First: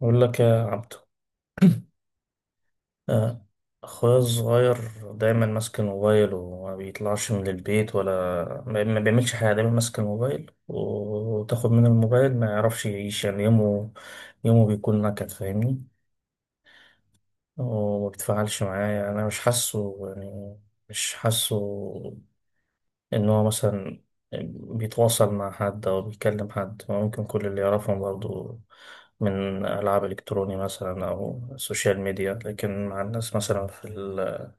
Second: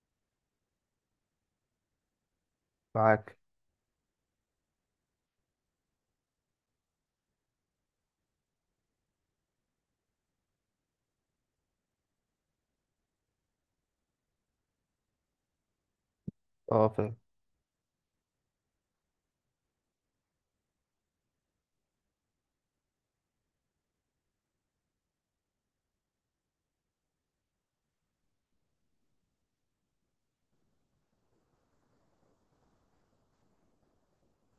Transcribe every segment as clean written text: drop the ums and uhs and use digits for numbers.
بقول لك يا عبدو. معاك. آه. أخويا الصغير دايما ماسك الموبايل وما بيطلعش من البيت، ولا ما بيعملش حاجة، دايما ماسك الموبايل. و- وتاخد منه الموبايل ما يعرفش يعيش، يعني يومه بيكون نكد. فاهمني؟ اه فاهم. هو ما بيتفاعلش معايا انا، مش حاسه يعني مش حاسه ان هو مثلا بيتواصل مع حد او بيكلم حد. هو ممكن كل اللي يعرفهم برضو من العاب الكتروني مثلا او سوشيال ميديا، لكن مع الناس مثلا في ال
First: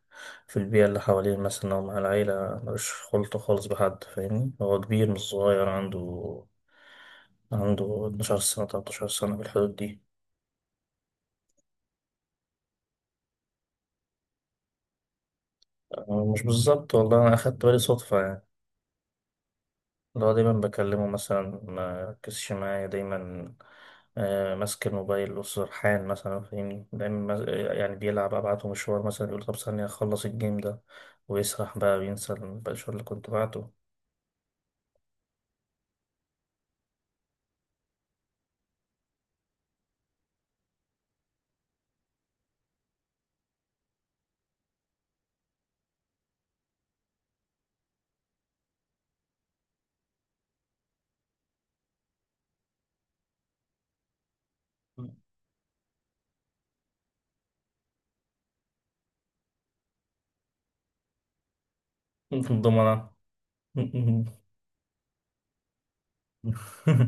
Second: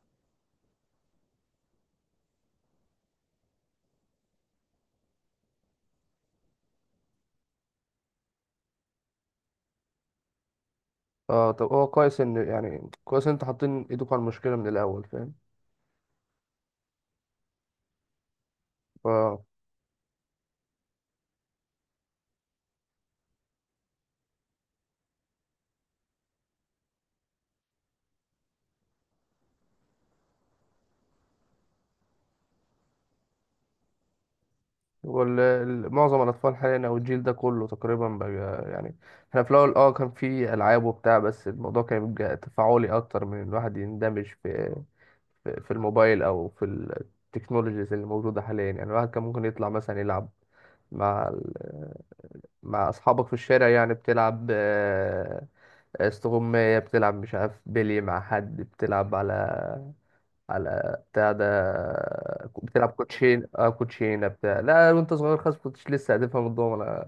في البيئة اللي حواليه مثلا، أو مع العيلة، ملوش خلطة خالص بحد. فاهمني؟ هو كبير مش صغير، عنده 12 سنة، 13 سنة، في الحدود دي. اه، طب هو كويس ان انتوا حاطين ايدكم على المشكله من الاول، فاهم؟ أنا مش بالظبط والله، أنا أخدت بالي صدفة يعني. ف اللي هو دايما بكلمه مثلا ما ركزش معايا، دايما ماسك الموبايل وسرحان مثلا، فاهمني؟ دايما يعني بيلعب، ابعته مشوار مثلا، يقول طب ثانية اخلص الجيم ده، ويسرح بقى وينسى المشوار اللي كنت بعته هو معظم الاطفال حاليا او الجيل ده كله تقريبا بقى. يعني احنا في الاول كان في العاب وبتاع، بس الموضوع كان بيبقى تفاعلي اكتر من الواحد يندمج في في الموبايل او في التكنولوجيز اللي موجوده حاليا. يعني الواحد كان ممكن يطلع مثلا يلعب مع ال- مع اصحابك في الشارع، يعني بتلعب استغماية، بتلعب مش عارف بيلي، مع حد بتلعب على بتاع ده، بتلعب ضمنا. كوتشين، اه كوتشينة بتاع، لا وانت صغير خالص كنتش لسه هتفهم الدومنة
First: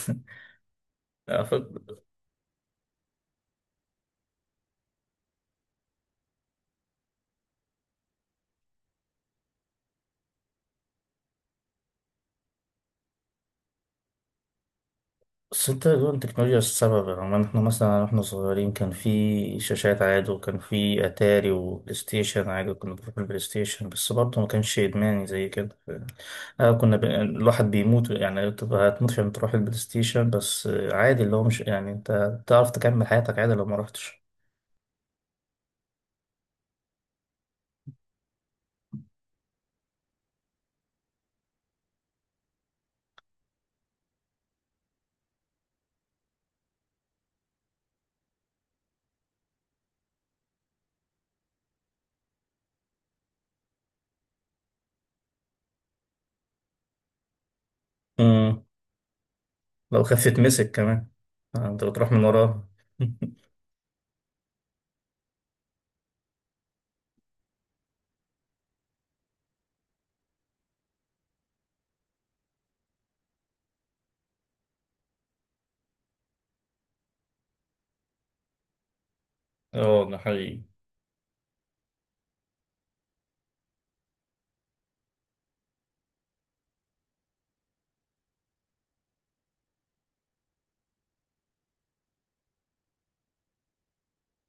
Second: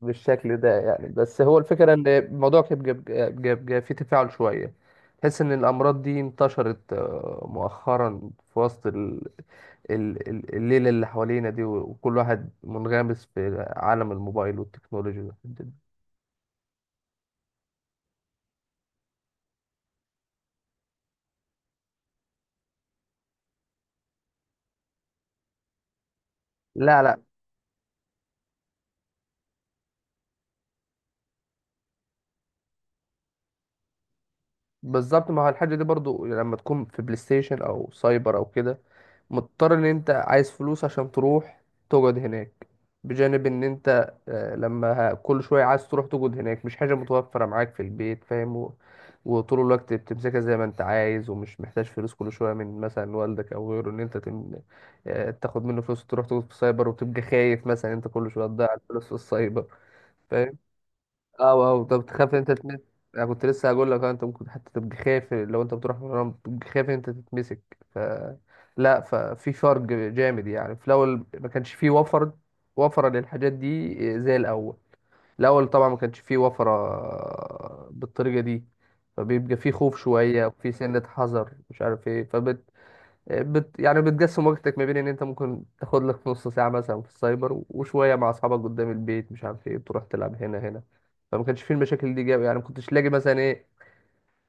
بالشكل ده يعني. بس هو الفكرة ان الموضوع كان بيبقى فيه تفاعل شوية. تحس ان الامراض دي انتشرت مؤخرا في وسط الليلة اللي حوالينا دي، وكل واحد منغمس في عالم الموبايل والتكنولوجيا والحاجات بس دي. انت، هو التكنولوجيا السبب؟ يعني احنا مثلا واحنا صغيرين كان في شاشات عادي، وكان في اتاري وبلاي ستيشن عادي، كنا بنروح البلاي ستيشن، بس برضه ما كانش ادماني زي كده. آه، كنا لا لا، الواحد بيموت يعني، تبقى هتموت عشان تروح البلاي ستيشن، بس عادي، اللي هو مش، يعني انت تعرف تكمل حياتك عادي لو ما رحتش. بالظبط، ما هو الحاجة دي برضو لما تكون في بلاي ستيشن او سايبر او كده، مضطر ان انت عايز فلوس عشان تروح تقعد هناك. بجانب ان انت كل شوية عايز تروح تقعد هناك، مش حاجة متوفرة معاك في البيت، فاهم. وطول الوقت بتمسكها زي ما انت عايز، ومش محتاج فلوس كل شوية من مثلا والدك او غيره ان انت تم... آه، تاخد منه فلوس وتروح تقعد في السايبر، وتبقى خايف مثلا انت كل شوية امم. تضيع الفلوس في السايبر. لو خفت مسك كمان. اه. انت اه طب بتروح من تخاف ان انت وراه. تتمسك. انا كنت لسه هقول لك، انت ممكن حتى تبقى خايف لو انت بتروح مرة، بتبقى خايف ان انت تتمسك. ف لا، ففي فرق جامد يعني، في الاول ما كانش فيه وفرة للحاجات دي زي الاول. الاول طبعا ما كانش فيه وفرة بالطريقة دي، فبيبقى فيه خوف اه، ده شوية، حقيقي. وفيه سنة حذر، مش عارف ايه. يعني بتقسم وقتك ما بين ان انت ممكن تاخد لك نص ساعه مثلا في السايبر، وشويه مع اصحابك قدام البيت، مش عارف ايه، تروح تلعب هنا هنا. فما كانش فيه المشاكل دي جاب يعني، ما كنتش لاقي مثلا ايه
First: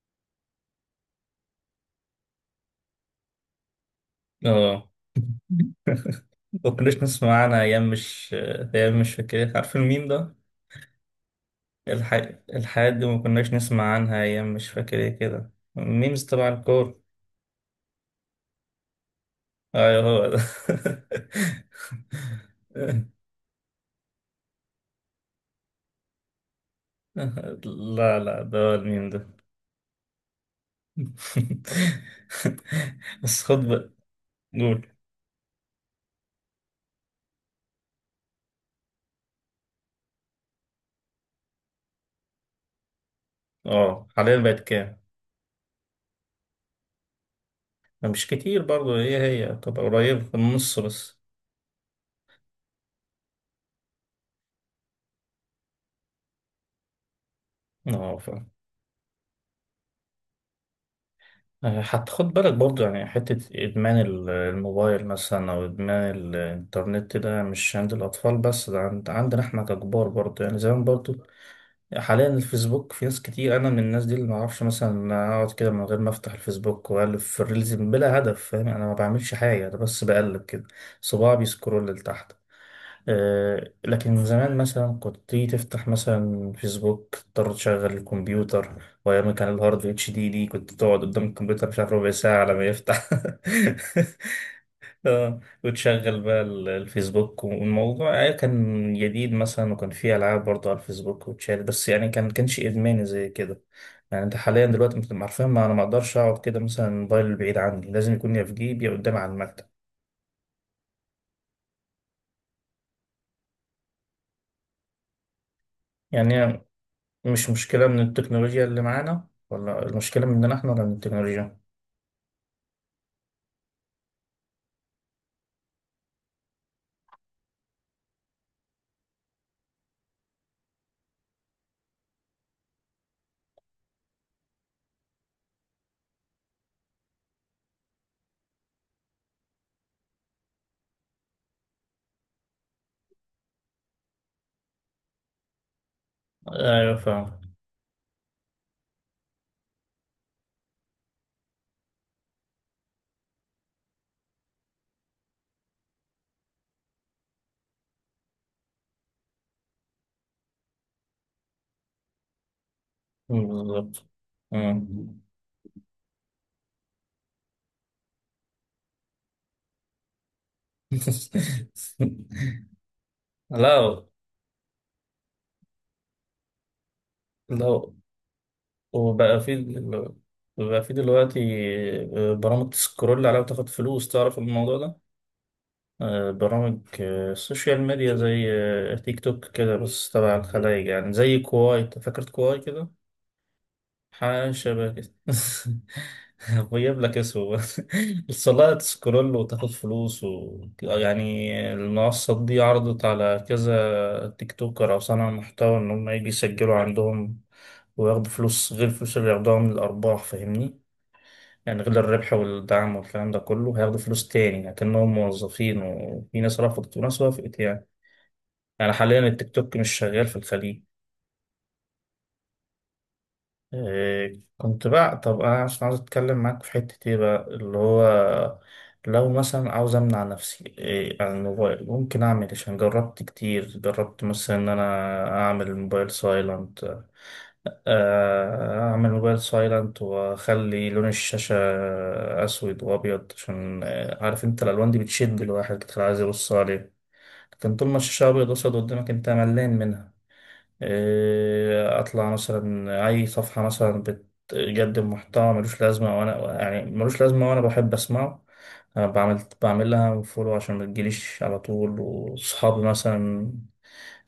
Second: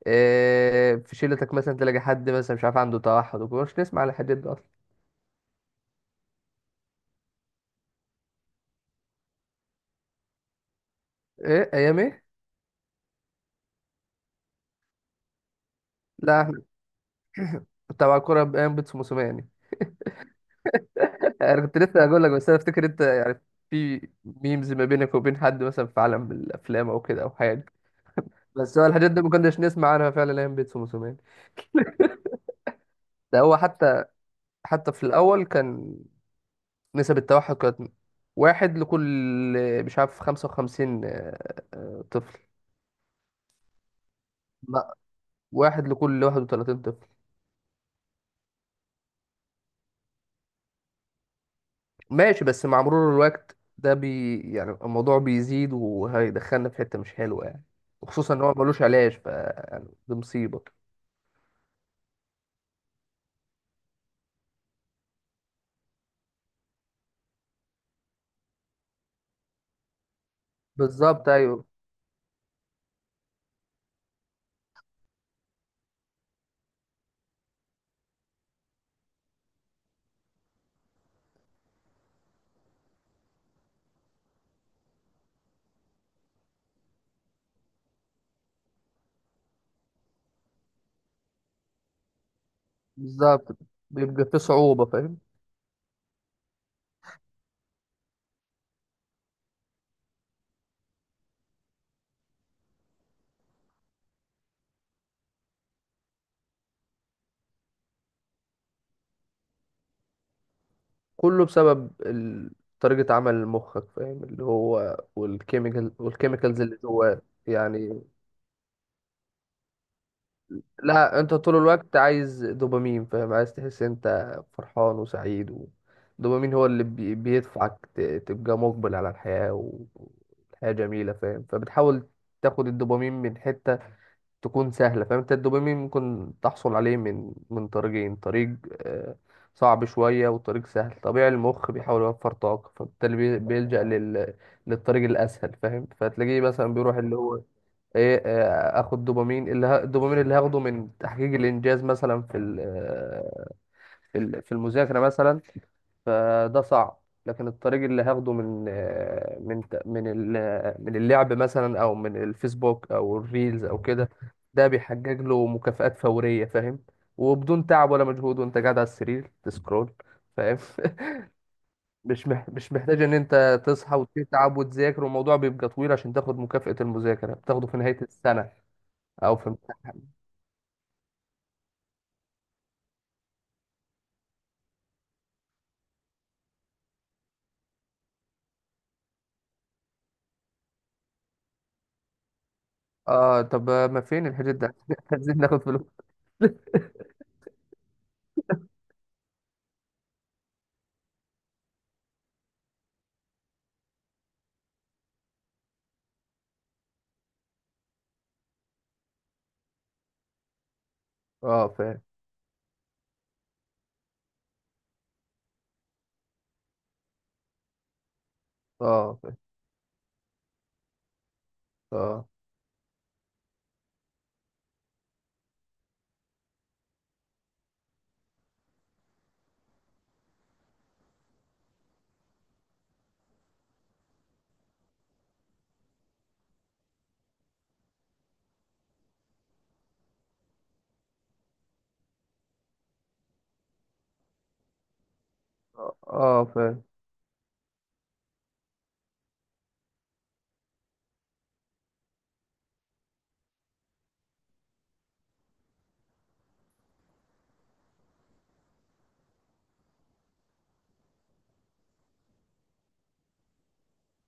في شيلتك مثلا تلاقي حد مثلا مش عارف عنده توحد وكده، مش نسمع على الحاجات دي اصلا. اه، ما كناش نسمع عنها ايام مش فاكر إيه. عارف الميم ده؟ ايه ايام الح... ايه. الحاجات دي ما كناش نسمع عنها ايام مش فاكر ايه كده، الميمز لا تبع احنا الكور. كنت على كوره بايام بيتسو موسوماني. ايوه، هو ده. انا كنت لسه هقول لك، بس انا افتكر انت يعني في ميمز ما بينك وبين حد مثلا في عالم الافلام او كده او حاجه. لا، لا، ده هو بس هو الميم الحاجات دي ده. ما كناش نسمع عنها فعلا ايام بيتسو موسوماني. ده بس هو خد بقى. حتى. قول. حتى في الأول كان نسب التوحد كانت واحد لكل مش عارف 55 طفل. اه، حاليا بقت لا، كام؟ واحد لكل 31 طفل. مش كتير برضه، هي تبقى قريبة في النص بس. ماشي، بس مع مرور الوقت ده يعني الموضوع بيزيد وهيدخلنا في حتة مش حلوة يعني. اه، وخصوصا إن هو ملوش علاج، يعني دي مصيبة. حتى خد بالك برضه، يعني حتة إدمان الموبايل مثلا أو إدمان الإنترنت، ده مش عند الأطفال بس، ده عندنا إحنا ككبار برضه، يعني زمان برضه. بالظبط أيوه. حاليا الفيسبوك في ناس كتير، أنا من الناس دي، اللي معرفش مثلا أقعد كده من غير ما أفتح الفيسبوك وأقلب في الريلز بلا هدف. فاهم؟ يعني أنا ما بعملش حاجة، أنا بس بقلب كده، صباعي بيسكرول لتحت. لكن زمان مثلا كنت تيجي تفتح مثلا فيسبوك، تضطر تشغل الكمبيوتر، وأيام كان الهارد اتش دي دي كنت تقعد قدام الكمبيوتر مش عارف ربع ساعة على ما يفتح. بالظبط، بيبقى في صعوبة، فاهم. وتشغل بقى الفيسبوك، والموضوع كان جديد مثلا، وكان فيه ألعاب برضه على الفيسبوك وتشال، بس يعني كانش إدماني زي كده. يعني أنت حاليا دلوقتي أنت عارفين، ما أنا ما أقدرش أقعد كده مثلا الموبايل بعيد عني، لازم يكون يا في جيبي يا قدامي على المكتب. كله بسبب طريقة عمل مخك، فاهم، اللي هو والكيميكالز يعني اللي جواه. مش مشكلة من يعني التكنولوجيا اللي معانا، ولا المشكلة مننا احنا ولا من لا، انت طول التكنولوجيا؟ الوقت عايز دوبامين، فاهم، عايز تحس انت فرحان وسعيد، والدوبامين هو اللي بيدفعك تبقى مقبل على الحياة، والحياة جميلة، فاهم. فبتحاول تاخد الدوبامين من حتة تكون سهلة، فاهم. انت الدوبامين ممكن تحصل عليه من طريقين، طريق آه، صعب شوية، وطريق سهل. طبيعي المخ بيحاول يوفر طاقة، فبالتالي بيلجأ للطريق الأسهل، فاهم. فتلاقيه مثلا أيوة، بيروح اللي فاهم. هو ايه، اخد دوبامين، اللي الدوبامين اللي هاخده من تحقيق الانجاز مثلا في ال... آه، في ال... في المذاكره مثلا، فده صعب. لكن الطريق اللي هاخده من آه، من ت- من ال... آه، من اللعب مثلا، او من الفيسبوك، او مم، الريلز، او بالظبط. كده، ده مم. بيحقق له مكافآت فوريه، فاهم. وبدون تعب ولا مجهود، وانت قاعد على السرير تسكرول، فاهم. مش محتاج ان انت تصحى لا، وتتعب وتذاكر، والموضوع بيبقى طويل عشان تاخد مكافأة المذاكره بتاخده في لا. نهايه السنه او وبقى في. في دل- بقى في دلوقتي برامج تسكرول عليها وتاخد فلوس، تعرف الموضوع ده؟ برامج السوشيال ميديا زي تيك توك كده، بس تبع الخلايج، يعني زي كواي، أنت فاكر كواي كده؟ اه طب ما فين حاجة الحدود ده، شبه كده. عايزين ناخد فلوس. غيب لك اسمه. الصلاة تسكرول وتاخد فلوس و... يعني المنصات دي عرضت على كذا تيك توكر أو صانع محتوى إن هم يجي يسجلوا عندهم وياخدوا فلوس غير الفلوس اللي ياخدوها من الأرباح. فاهمني؟ اه يعني غير فاهم. الربح والدعم والكلام ده كله، هياخدوا فلوس تاني لكنهم موظفين، وفي ناس رفضت وناس وافقت يعني. يعني حاليا اه فاهم. التيك توك مش شغال في الخليج. اه. إيه كنت بقى، طب انا عشان عاوز اتكلم معاك في حتة ايه بقى اللي هو، لو مثلا عاوز امنع نفسي إيه عن الموبايل، ممكن اعمل إيه؟ عشان جربت كتير، جربت مثلا ان انا اعمل الموبايل سايلنت، اعمل موبايل سايلنت واخلي لون الشاشة اسود وابيض عشان عارف انت الالوان دي بتشد الواحد كتير عايز اه يبص فاهم. عليه، لكن طول ما الشاشة ابيض واسود قدامك انت ملان منها. إيه، اطلع مثلا اي صفحه مثلا بتقدم محتوى ملوش لازمه وانا، يعني ملوش لازمه وانا بحب اسمعه، أنا بعمل لها فولو عشان ما تجيليش على طول. وصحابي مثلا،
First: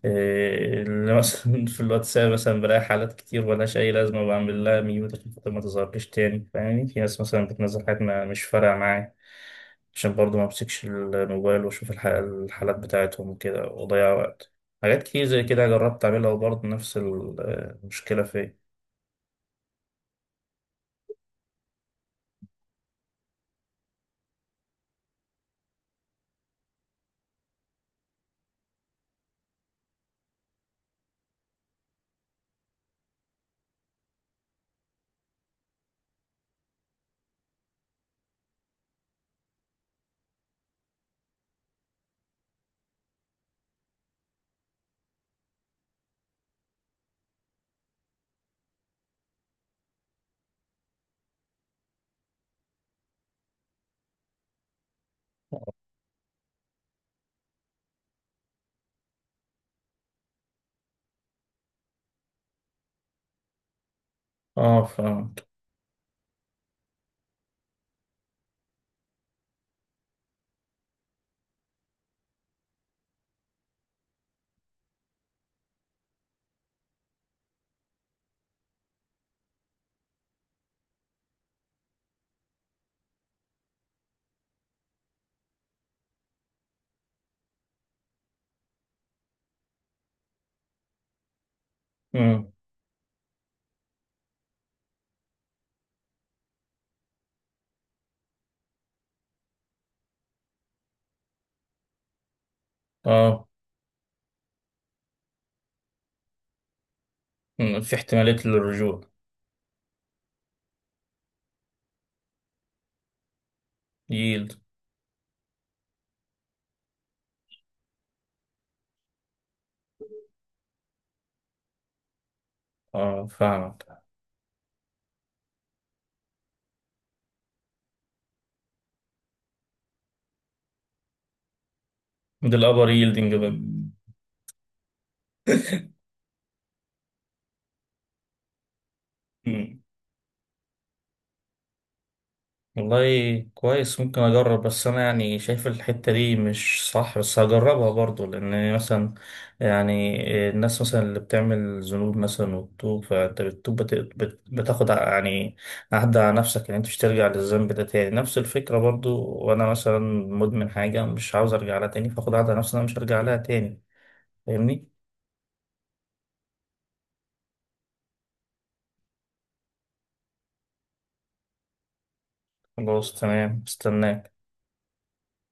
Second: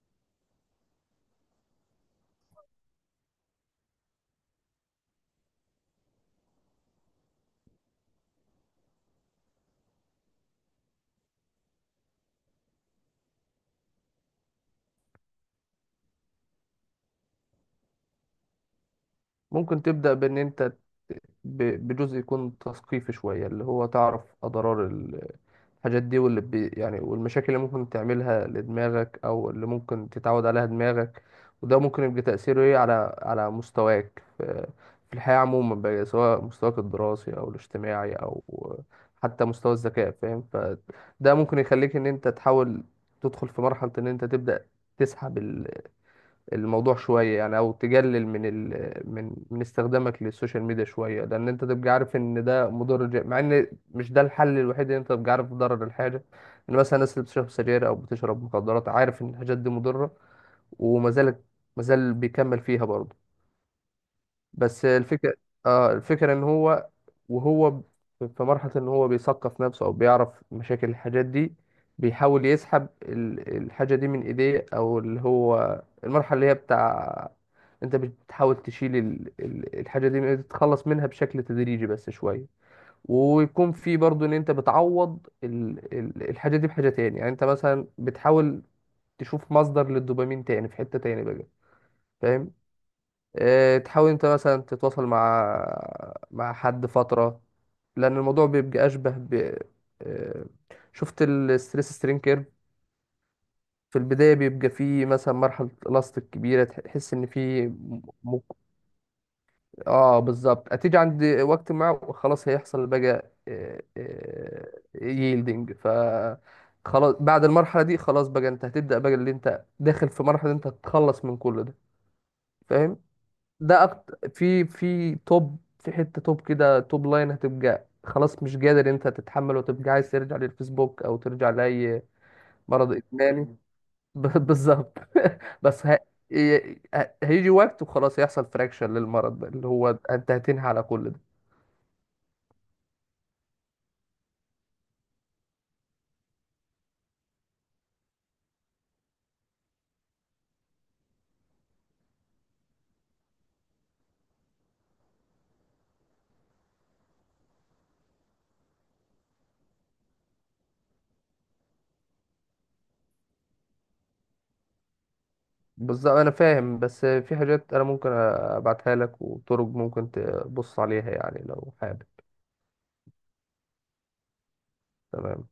إيه، اللي مثلا في الواتساب مثلا، بلاقي حالات كتير ملهاش أي لازمة، بعمل لها ميوت عشان خاطر ما تظهرليش تاني. فاهمني؟ في ناس مثلا بتنزل حاجات ما مش فارقة معايا عشان برضه ما امسكش الموبايل واشوف الحالات بتاعتهم وكده واضيع وقت. حاجات كتير زي كده جربت اعملها وبرضه نفس المشكلة فيا. ممكن تبدأ بان انت بجزء يكون تثقيفي شوية، اللي هو تعرف أضرار الحاجات دي، واللي يعني والمشاكل اللي ممكن تعملها لدماغك، او اللي ممكن تتعود عليها دماغك. وده ممكن يبقى تأثيره ايه على مستواك في الحياة عموما بقى، سواء مستواك الدراسي، او الاجتماعي، او حتى مستوى الذكاء، فاهم. فده ممكن يخليك ان انت تحاول تدخل في مرحلة ان انت تبدأ تسحب الموضوع شوية، يعني أو تقلل من ال... من من استخدامك للسوشيال ميديا شوية، لأن أنت تبقى عارف إن ده مضر، مع إن مش ده الحل الوحيد، إن أنت تبقى عارف ضرر الحاجة. إن مثلا الناس اللي بتشرب سجاير أو بتشرب مخدرات، عارف إن الحاجات دي مضرة، وما زالت ما زال بيكمل فيها برضه. اه، بس الفكرة. فهمت. اه الفكرة ان هو وهو ب- في مرحلة ان هو بيثقف نفسه او بيعرف مشاكل الحاجات دي، بيحاول يسحب الحاجة دي من ايديه، او اللي هو المرحلة اللي هي بتاع، انت بتحاول تشيل الحاجة دي تتخلص منها بشكل تدريجي بس شوية. ويكون في برضو ان انت بتعوض الحاجة دي بحاجة تاني، يعني انت مثلا بتحاول تشوف مصدر للدوبامين تاني في حتة تاني بقى، مم. فاهم. إيه، تحاول انت مثلا تتواصل مع حد فترة، لأن الموضوع بيبقى أشبه ب إيه، شفت الستريس سترين كيرف. اه. في البداية بيبقى فيه مثلا مرحلة إلاستيك كبيرة، تحس إن فيه مم. في احتمالية للرجوع. آه بالظبط، هتيجي عند وقت ما وخلاص هيحصل بقى ييلد. ييلدنج. خلاص بعد المرحلة دي خلاص بقى أنت هتبدأ بقى اللي أنت داخل في مرحلة أنت هتتخلص من كل ده، فاهم. اه، ده فاهمك. أكتر في توب كده، توب لاين، هتبقى خلاص مش قادر انت تتحمل، وتبقى عايز ترجع للفيسبوك او ترجع لأي ده الابر مرض ييلدنج بقى. إدماني. بالظبط. بس هيجي وقت وخلاص يحصل فراكشن للمرض ده، اللي هو انت هتنهي على كل ده. والله كويس، ممكن اجرب، بس انا يعني شايف الحتة دي مش صح، بس هجربها برضو. لان مثلا يعني الناس مثلا اللي بتعمل ذنوب مثلا وبتوب، فانت بتتوب يعني عهد على نفسك ان انت مش ترجع للذنب ده تاني. نفس الفكرة برضو، وانا مثلا مدمن حاجة مش عاوز ارجع لها تاني، فاخد عهد على نفسي إن انا مش هرجع لها تاني. فاهمني؟ بالظبط انا فاهم، بس في حاجات انا ممكن ابعتها لك، وطرق ممكن تبص عليها، يعني لو حابب. خلاص تمام، استناك. تمام.